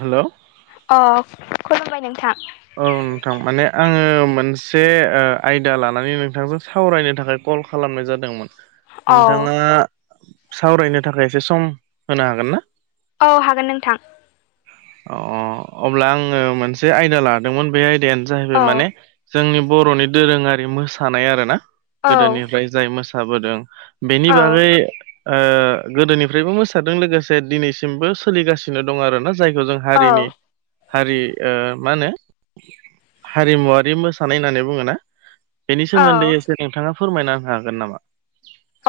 हेल' अ खुलुमबाय नोंथां। औ नोंथां माने आङो मोनसे आयदा लानानै नोंथांजों सावरायनो थाखाय। कल खालामनाय जादोंमोन। औ नोंथाङा सावरायनो थाखाय एसे सम होनो हागोन ना? औ हागोन नोंथां। अ अ अब्ला आङो मोनसे आयदा लादोंमोन बे आयदायानो जाहैबाय औ माने। जोंनि बर'नि दोरोङारि मोसानाय आरो ना ओ औ गोदोनिफ्राय जाय मोसाबोदों बेनि औ बागै गोदोनिफ्रायबो मोसादों लोगोसे दिनैसिमबो सोलिगासिनो दं आरोना जायखौ जों हारिनि औ हारि ओ मा होनो हारिमुवारि मोसानाय होननानै बुङोना बेनि सोमोन्दै एसे नोंथाङा फोरमायना होनो हागोन नामा?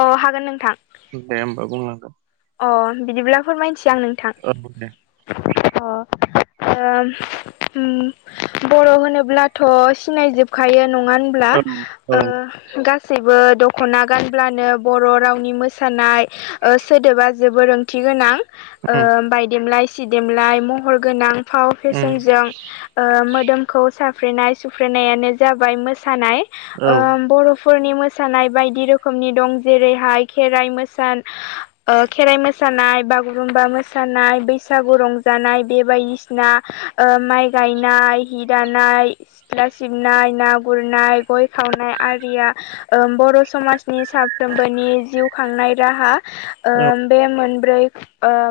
अ हागोन नोंथां। दे होनोमबा बुंलांगोन। अ बिदिब्ला फोरमायसै आं नोंथां औ दे अ आं ओम बर' होनोब्लाथ' सिनायजोबखायो नङानो होनब्ला औ औ आ गासैबो दख'ना गानब्लानो बर' रावनि मोसानाय ओ सोदोबा जोबोर रों थि गोनां उम बायदेमलाय सिदेमलाय महर गोनां फाव उम फेसनजों मोदोमखौ साफ्रेनाय सुफ्रेनायानो जाबाय मोसानाय औ बर' फोरनि मोसानाय बायदि रोखोमनि दं जेरैहाय खेराइ मोसानाय ओ खेराइ मोसानाय बागुरुम्बा मोसानाय बैसागु रंजानाय बे बायदिसिना माइ गायनाय हि दानाय सिथ्ला सिबनाय ना गुरनाय गय खावनाय आरिया बर' समाजनि साफ्रोमबोनि जिउ खांनाय राहा औ बे मोनब्रै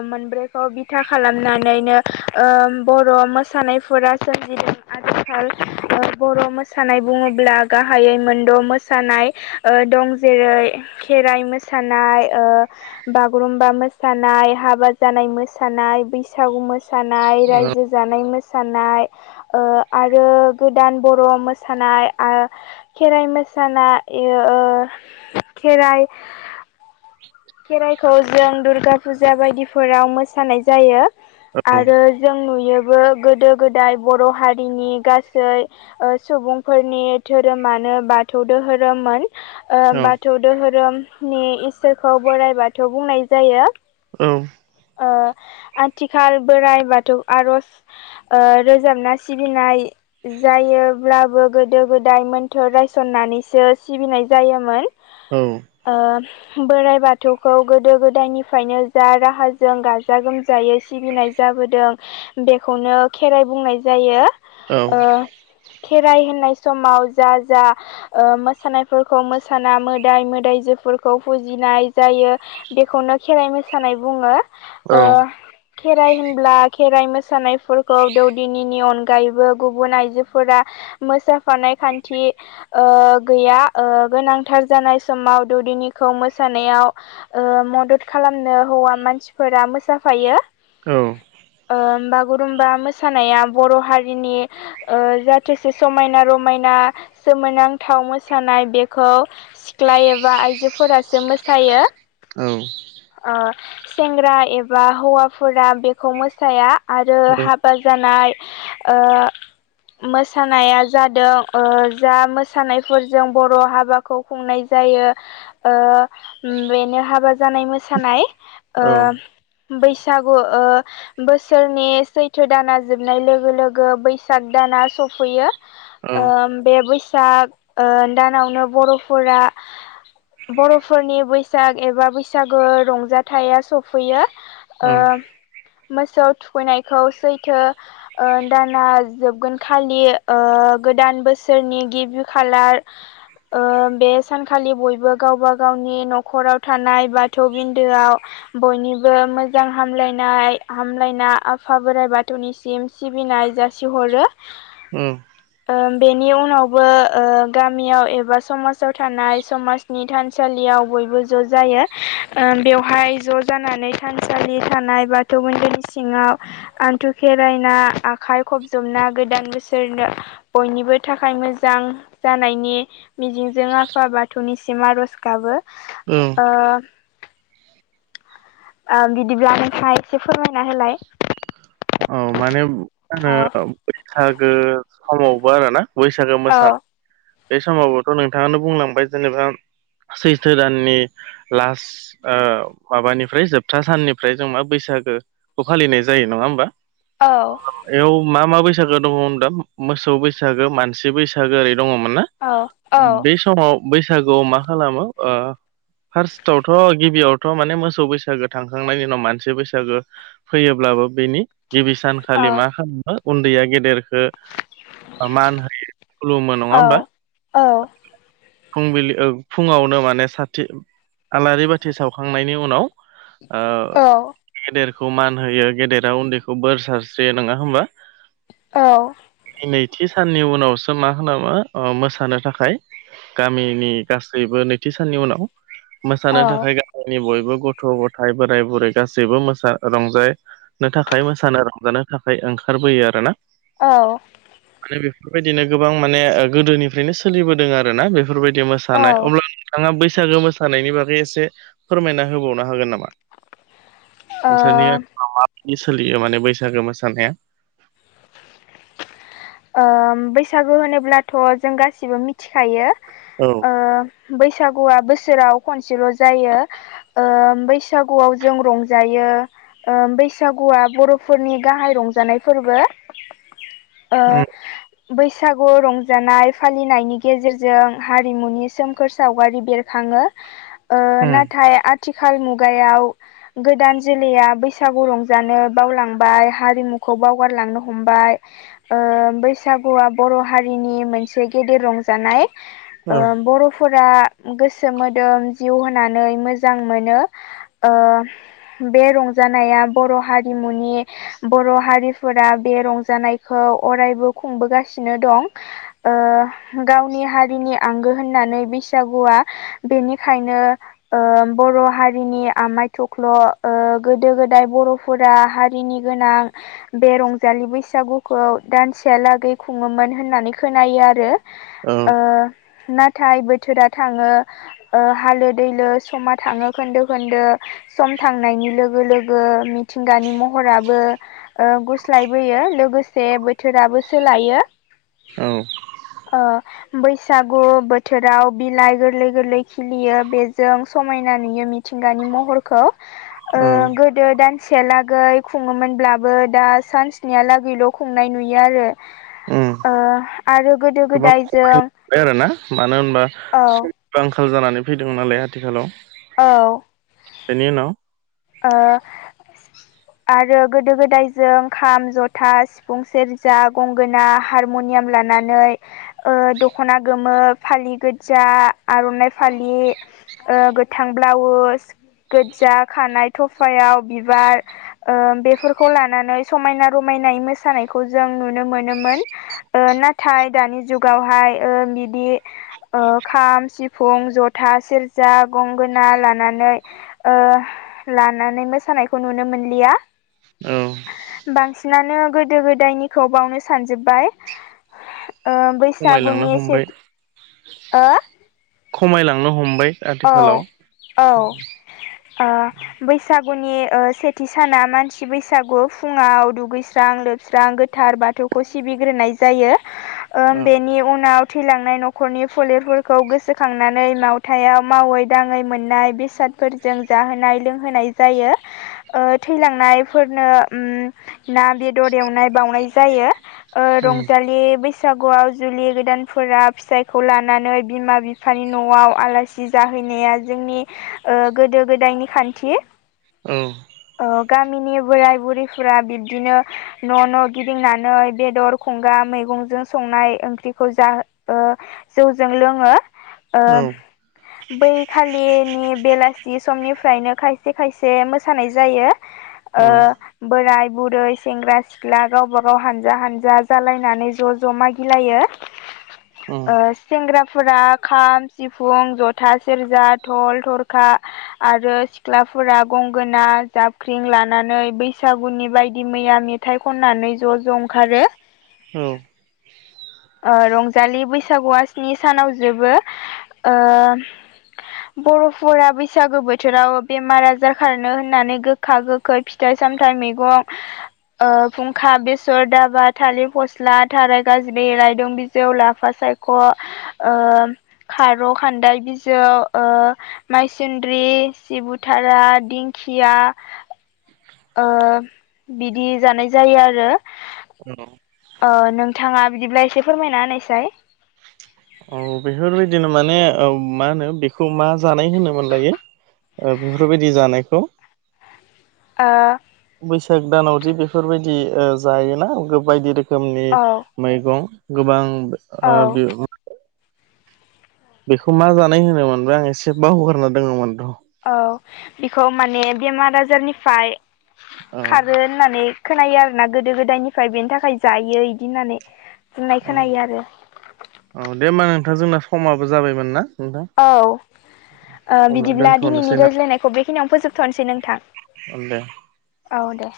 मोनब्रैखौ बिथा खालामनानैनो बर' मोसानायफोरा सोमजिदों आरो आथिखाल बर' मोसानाय बुङोब्ला गाहायै मोनद' मोसानाय दं जेरै खेराइ मोसानाय बागुरुम्बा मोसानाय हाबा जानाय मोसानाय बैसागु मोसानाय रायजो जानाय मोसानाय आरो गोदान बर' मोसानाय खेराइ मोसाना [unintelligible] खेराइ खेराइखौ जों दुर्गा फुजा बायदिफोराव मोसानाय जायो औ आरो जों नुयोबो गोदो गोदाय बर' हारिनि गासै सुबुंफोरनि धोरोमानो बाथौ दोहोरोममोन औ बाथौ दोहोरोमनि इसोरखौ बोराइ बाथौ बुंनाय जायो औ आथिखाल बोराइ बाथौ आर'ज रोजाबना सिबिनाय जायोब्लाबो गोदो गोदाय मोन्थोर रायसननानैसो सिबिनाय जायोमोन ओ बोराइ बाथौखौ गोदो गोदायनिफ्रायनो जा राहाजों गाजा गोमजायै सिबिनाय जाबोदों बेखौनो खेराइ बुंनाय जायो खेराइ होनाय समाव जा जा मोसानायफोरखौ मोसाना मोदाय मोदायजोफोरखौ फुजिनाय जायो बेखौनो खेराइ मोसानाय बुङो खेराइ होनब्ला खेराइ मोसानायफोरखौ दौदिनिनि अनगायैबो गुबुन आइजोफोरा मोसाफानाय खान्थि गैया गोनांथार जानाय समाव दौदिनि खौ मोसानायाव मदद खालामनो हौवा मानसिफोरा मोसाफायो औ बागुरुमबा मोसानाया बर' हारिनि जाथोसे समायना रमायना सोमोनांथाव मोसानाय बेखौ सिख्ला एबा आइजोफोरासो मोसायो औ सेंग्रा एबा हौवाफोरा बेखौ मोसाया आरो हाबा जानाय ओ मोसानाया जादों जा मोसानायफोरजों बर' हाबा खौ खुंनाय जायो बेनो हाबा जानाय मोसानाय बैसागु ओ बोसोरनि सैथो दाना जोबनाय लोगो लोगो बैसाग दाना सफैयो बे बैसाग दानावनो बर'फोरा बर'फोरनि बैसाग एबा बैसागो रंजाथाइया सफैयो औ मोसौ थुखैनायखौ सैथो दाना जोबगोन खालि गोदान बोसोरनि गिबि खालार बे सानखालि बयबो गावबा गावनि न'खराव थानाय बाथौ बिन्दोआव बयनिबो मोजां हामलायनाय हामलायना आफा बोराइ बाथौनिसिम सिबिनाय जासिहरो उ बेनि उनावबो गामियाव एबा समाजाव थानाय समाज नि थानसालियाव बयबो ज' जायो बेवहाय ज' जानानै थानसालि थानाय बा थौ मन्दिरनि सिङाव आनथु खेरायना आखाय खबजबना गोदान बोसोरनो बयनिबो थाखाय मोजां जानायनि मिजिंजों आफा बाथौनि सिम आरज गाबो औ ओ ओ बिदिब्ला नोंथाङा एसे फोरमायना होलाय। औ माने औ ओ बैसागो समावबो आरोना बैसागो औ मोसानायाव। बे समावबोथ' नोंथाङानो बुंलांबाय जेनेबा सैसथो दाननि लास्ट ओ माबानिफ्राय जोबथा साननिफ्राय जों मा बैसागोखौ फालिनाय जायो नङा होमबा? औ बेयाव मा मा बैसागो दङ होन दा मोसौ बैसागो मानसि बैसागो ओरै दङमोन ना? औ औ बे समाव बैसागुआव मा खालामो ओ फार्स्टआवथ' गिबियावथ' माने मोसौ बैसागो थांखांनायनि उनाव मानसि बैसागो। फैयोब्लाबो बेनि गिबि सानखालि मा औ खालामो उन्दैया गेदेरखौ मान खुलुमो नङा होमबा? औ फुंबिलि फुङावनो माने साथि आलारि बाथि सावखांनायनि उनाव ओ औ गेदेरखौ मान होयो गेदेरा उन्दैखौ बोर सारस्रियो नङा होमबा? औ नैथि साननि उनावसो मा होनामो मोसानो थाखाय गामिनि गासैबो नैथि साननि उनाव औ मोसानो थाखाय बयबो गथ' गथाय बोराय बुरै गासैबो मोसा रंजानो थाखाय आखाइ मोसानो रंजानो थाखाय ओंखारबोयो आरोना। औ माने बेफोरबायदिनो गोबां माने ओ गोदोनिफ्रायनो सोलिबोदों आर ना बेफोरबायदि औ मोसानाय ओ अब्ला आंहा बैसागो मोसानायनि बागै एसे फोरमायना होबावनो हागोन नामा? नोंसोरनिओाव माबायदि सोलियो माने बैसागो मोसानाया? ओ बैसागु होनोब्लाथ' जों गासिबो मिथिखायो औ बैसागुआ बोसोराव खनसेल' जायो। ओ बैसागुआव जों रंजायो। ओ बैसागुआ बर'फोरनि गाहाय रंजानाय फोरबो। उम ओ बैसागु रंजानाय फालिनायनि गेजेरजों हारिमुनि ओ सोमखोर सावगारि बेरखाङो। [unintelligible] ओ नाथाय आथिखाल मुगायाव गोदान जोलैया बैसागु रंजानो बावलांबाय हारिमुखौ बावगारलांनो हमबाय। ओ बैसागुआ बर' हारिनि मोनसे गेदेर रंजानाय। ओ औ बर'फोरा गोसो मोदोम जिउ होनानै मोजां मोनो ओ बे रंजानाया बर' हारिमुनि बर' हारिफोरा बे रंजानाय खौ अरायबो खुंबोगासिनो दं। ओ गावनि हारिनि आंगो होननानै बैसागुआ बेनिखायनो ओ बर' हारिनि आमाय थख्ल' ओ गोदो गोदाय बर' फोर हारिनि गोनां बे रंजालि बैसागु खौ दानसेहालागै खुङोमोन होननानै खोनायो आरो। औ ओ नाथाय बोथोरा थाङो हालो दैलो समा थाङो खोन्दो खोन्दो। सम थांनायनि लोगो लोगो मिथिंगानि महराबो ओ गुस्लायबोयो लोगोसे बोथोराबो सोलायो। औ। अ बैसागु बोथोराव बिलाइ गोरलै- गोरलै खिलियो बेजों समायना नुयो मिथिंगानि महरखौ। ओ औ गोदो दानसेयालागै खुङोमोनब्लाबो दा सानस्नियालागैल' खुंनाय नुयो आरो उम ओ आरो गोदो गोबां गोदाय जों खमिबोबाय आरोना मानो होनबा औ सम बो आंखाल जानानै फैदों नालाय आथिखालाव। औ। बेनि उनाव ओ [inaudible] आरो गोदो- गोदाय जों खाम, जथा, सिफुं, सेरजा, गंगोना, हार हारमुनियाम लानानै ओ दख'ना गोमो, फालि गोजा, आर'नाइ फालि ओ गोथां ब्लाउस, गोजजा खानाय थफायाव बिबार ओ बेफोरखौ लानानै समायना- रमायनायै मोसानायखौ जों नुनो मोनोमोन। ओ नाथाय दानि जुगावहाय ओ बिदि ओ खाम, सिफुं, जथा, सेरजा, गंगोना लानानै ओ लानानै मोसानायखौ नुनो मोनलिया। औ बांसिनानो गोदो- गोदायनिखौ बावनो सानजोब्बाय। ओ खमायलांनो बैसागुनि हमबाय सेथि हो खमायलांनो हमबाय। औ आथिखालाव औ ओ बैसागुनि ओ सेथि साना मानसि बैसागु फुङाव दुगैस्रां लोबस्रां गोथ गोथार बाथौखौ सिबिग्रोनाय जायो। [inaudible] ओ बेनि उनाव थैलांनाय न'खरनि फोलेरफोरखौ गोसोखांनानै लावथायाव मावै-दाङै मोननाय बेसादफोरजों जाहोनाय-लोंहोनाय जायो। ओ थैलांनायफोरनो उम ना-बेदर एवनाय बाउनाय जायो ओ औ रंजालि बैसा बैसागुआव जुलि गोदानफोरा फिसायखौ लानानै बिमा-बिफानि न'आव आलासि जि जाहैनाया जोंनि ओ गोदो-गोदायनि खान्थि औ। ओ गामिनि बोराइ-बुरैफोरा बिब्दिनो न' -न' गिदिंनानै बेदर खंगा मैगंजों संनाय ओंख्रिखौ जा ओ जौजों लोङो ओ बै खालिनि बेलासि समनिफ्रायनो खायसे-खायसे मोसानाय जायो। औ ओ बोराइ- बुरै, सेंग्रा-सिख सिख्ला गावबा गाव हानजा-हानजा जालायनानै ज'-ज' मागिलायो। ओ सेंग्राफोरा खाम, सिफुं जथा, सेरजा, धल, थरखा आरो सिख्लाफोरा गंगोना, जाबख्रिं लानानै बैसागुनि बायदि मैया मे थाइ खननानै ज'-ज' ओंखारो। औ। ओ रंजालि बैसागुआ स्नि सानाव जोबो ओ [inaudible] बर'फोरा बैसागो बोथोराव बेमार-आजार खारनो होननानै गोखा-गोख खै फिथाइ-सामथाइ मैगं खुंखा बेसर दाबा थालिर फस्ला थाराय गाज्लि रायदों बिजौ लाफा सायख खार' खान्दाय बिजौ माइसुन्द्रि [unintelligible] सिबुथारा दिंखिया बिदि जानाय जायो आरो औ नोंथाङा बिदिब्ला एसे फोरमायना होनायसाय औ बेफोरबायदिनो माने मा होनो बेखौ मा जानाय होनोमोन लायो बेफोरबायदि जानायखौ ओ बैसाग दानावदि बेफोरबायदि जायोना बायदि रोखोमनि औ मैगं गोबां औ बेखौ मा जानाय होनोमोनबा आं एसे बावहगारना दङमोन र' औ बेखौ माने बेमार आजारनिफ्राय औ खारो होननानै खोनायो आरो ना गोदो गोदायनिफ्राय बेनि थाखाय जायो बिदि होननानै होननाय औ खोनायो आरो औ दे होमबा नोंथां जोंना समाबो जाबायमोन ना नोंथां औ अब्ला बिदिब्ला दिनैनि दोनथ'नोसै ना रायज्लायनायखौ बेखिनियावनो फोजोबथ'नोसै नोंथां औ दे औ दे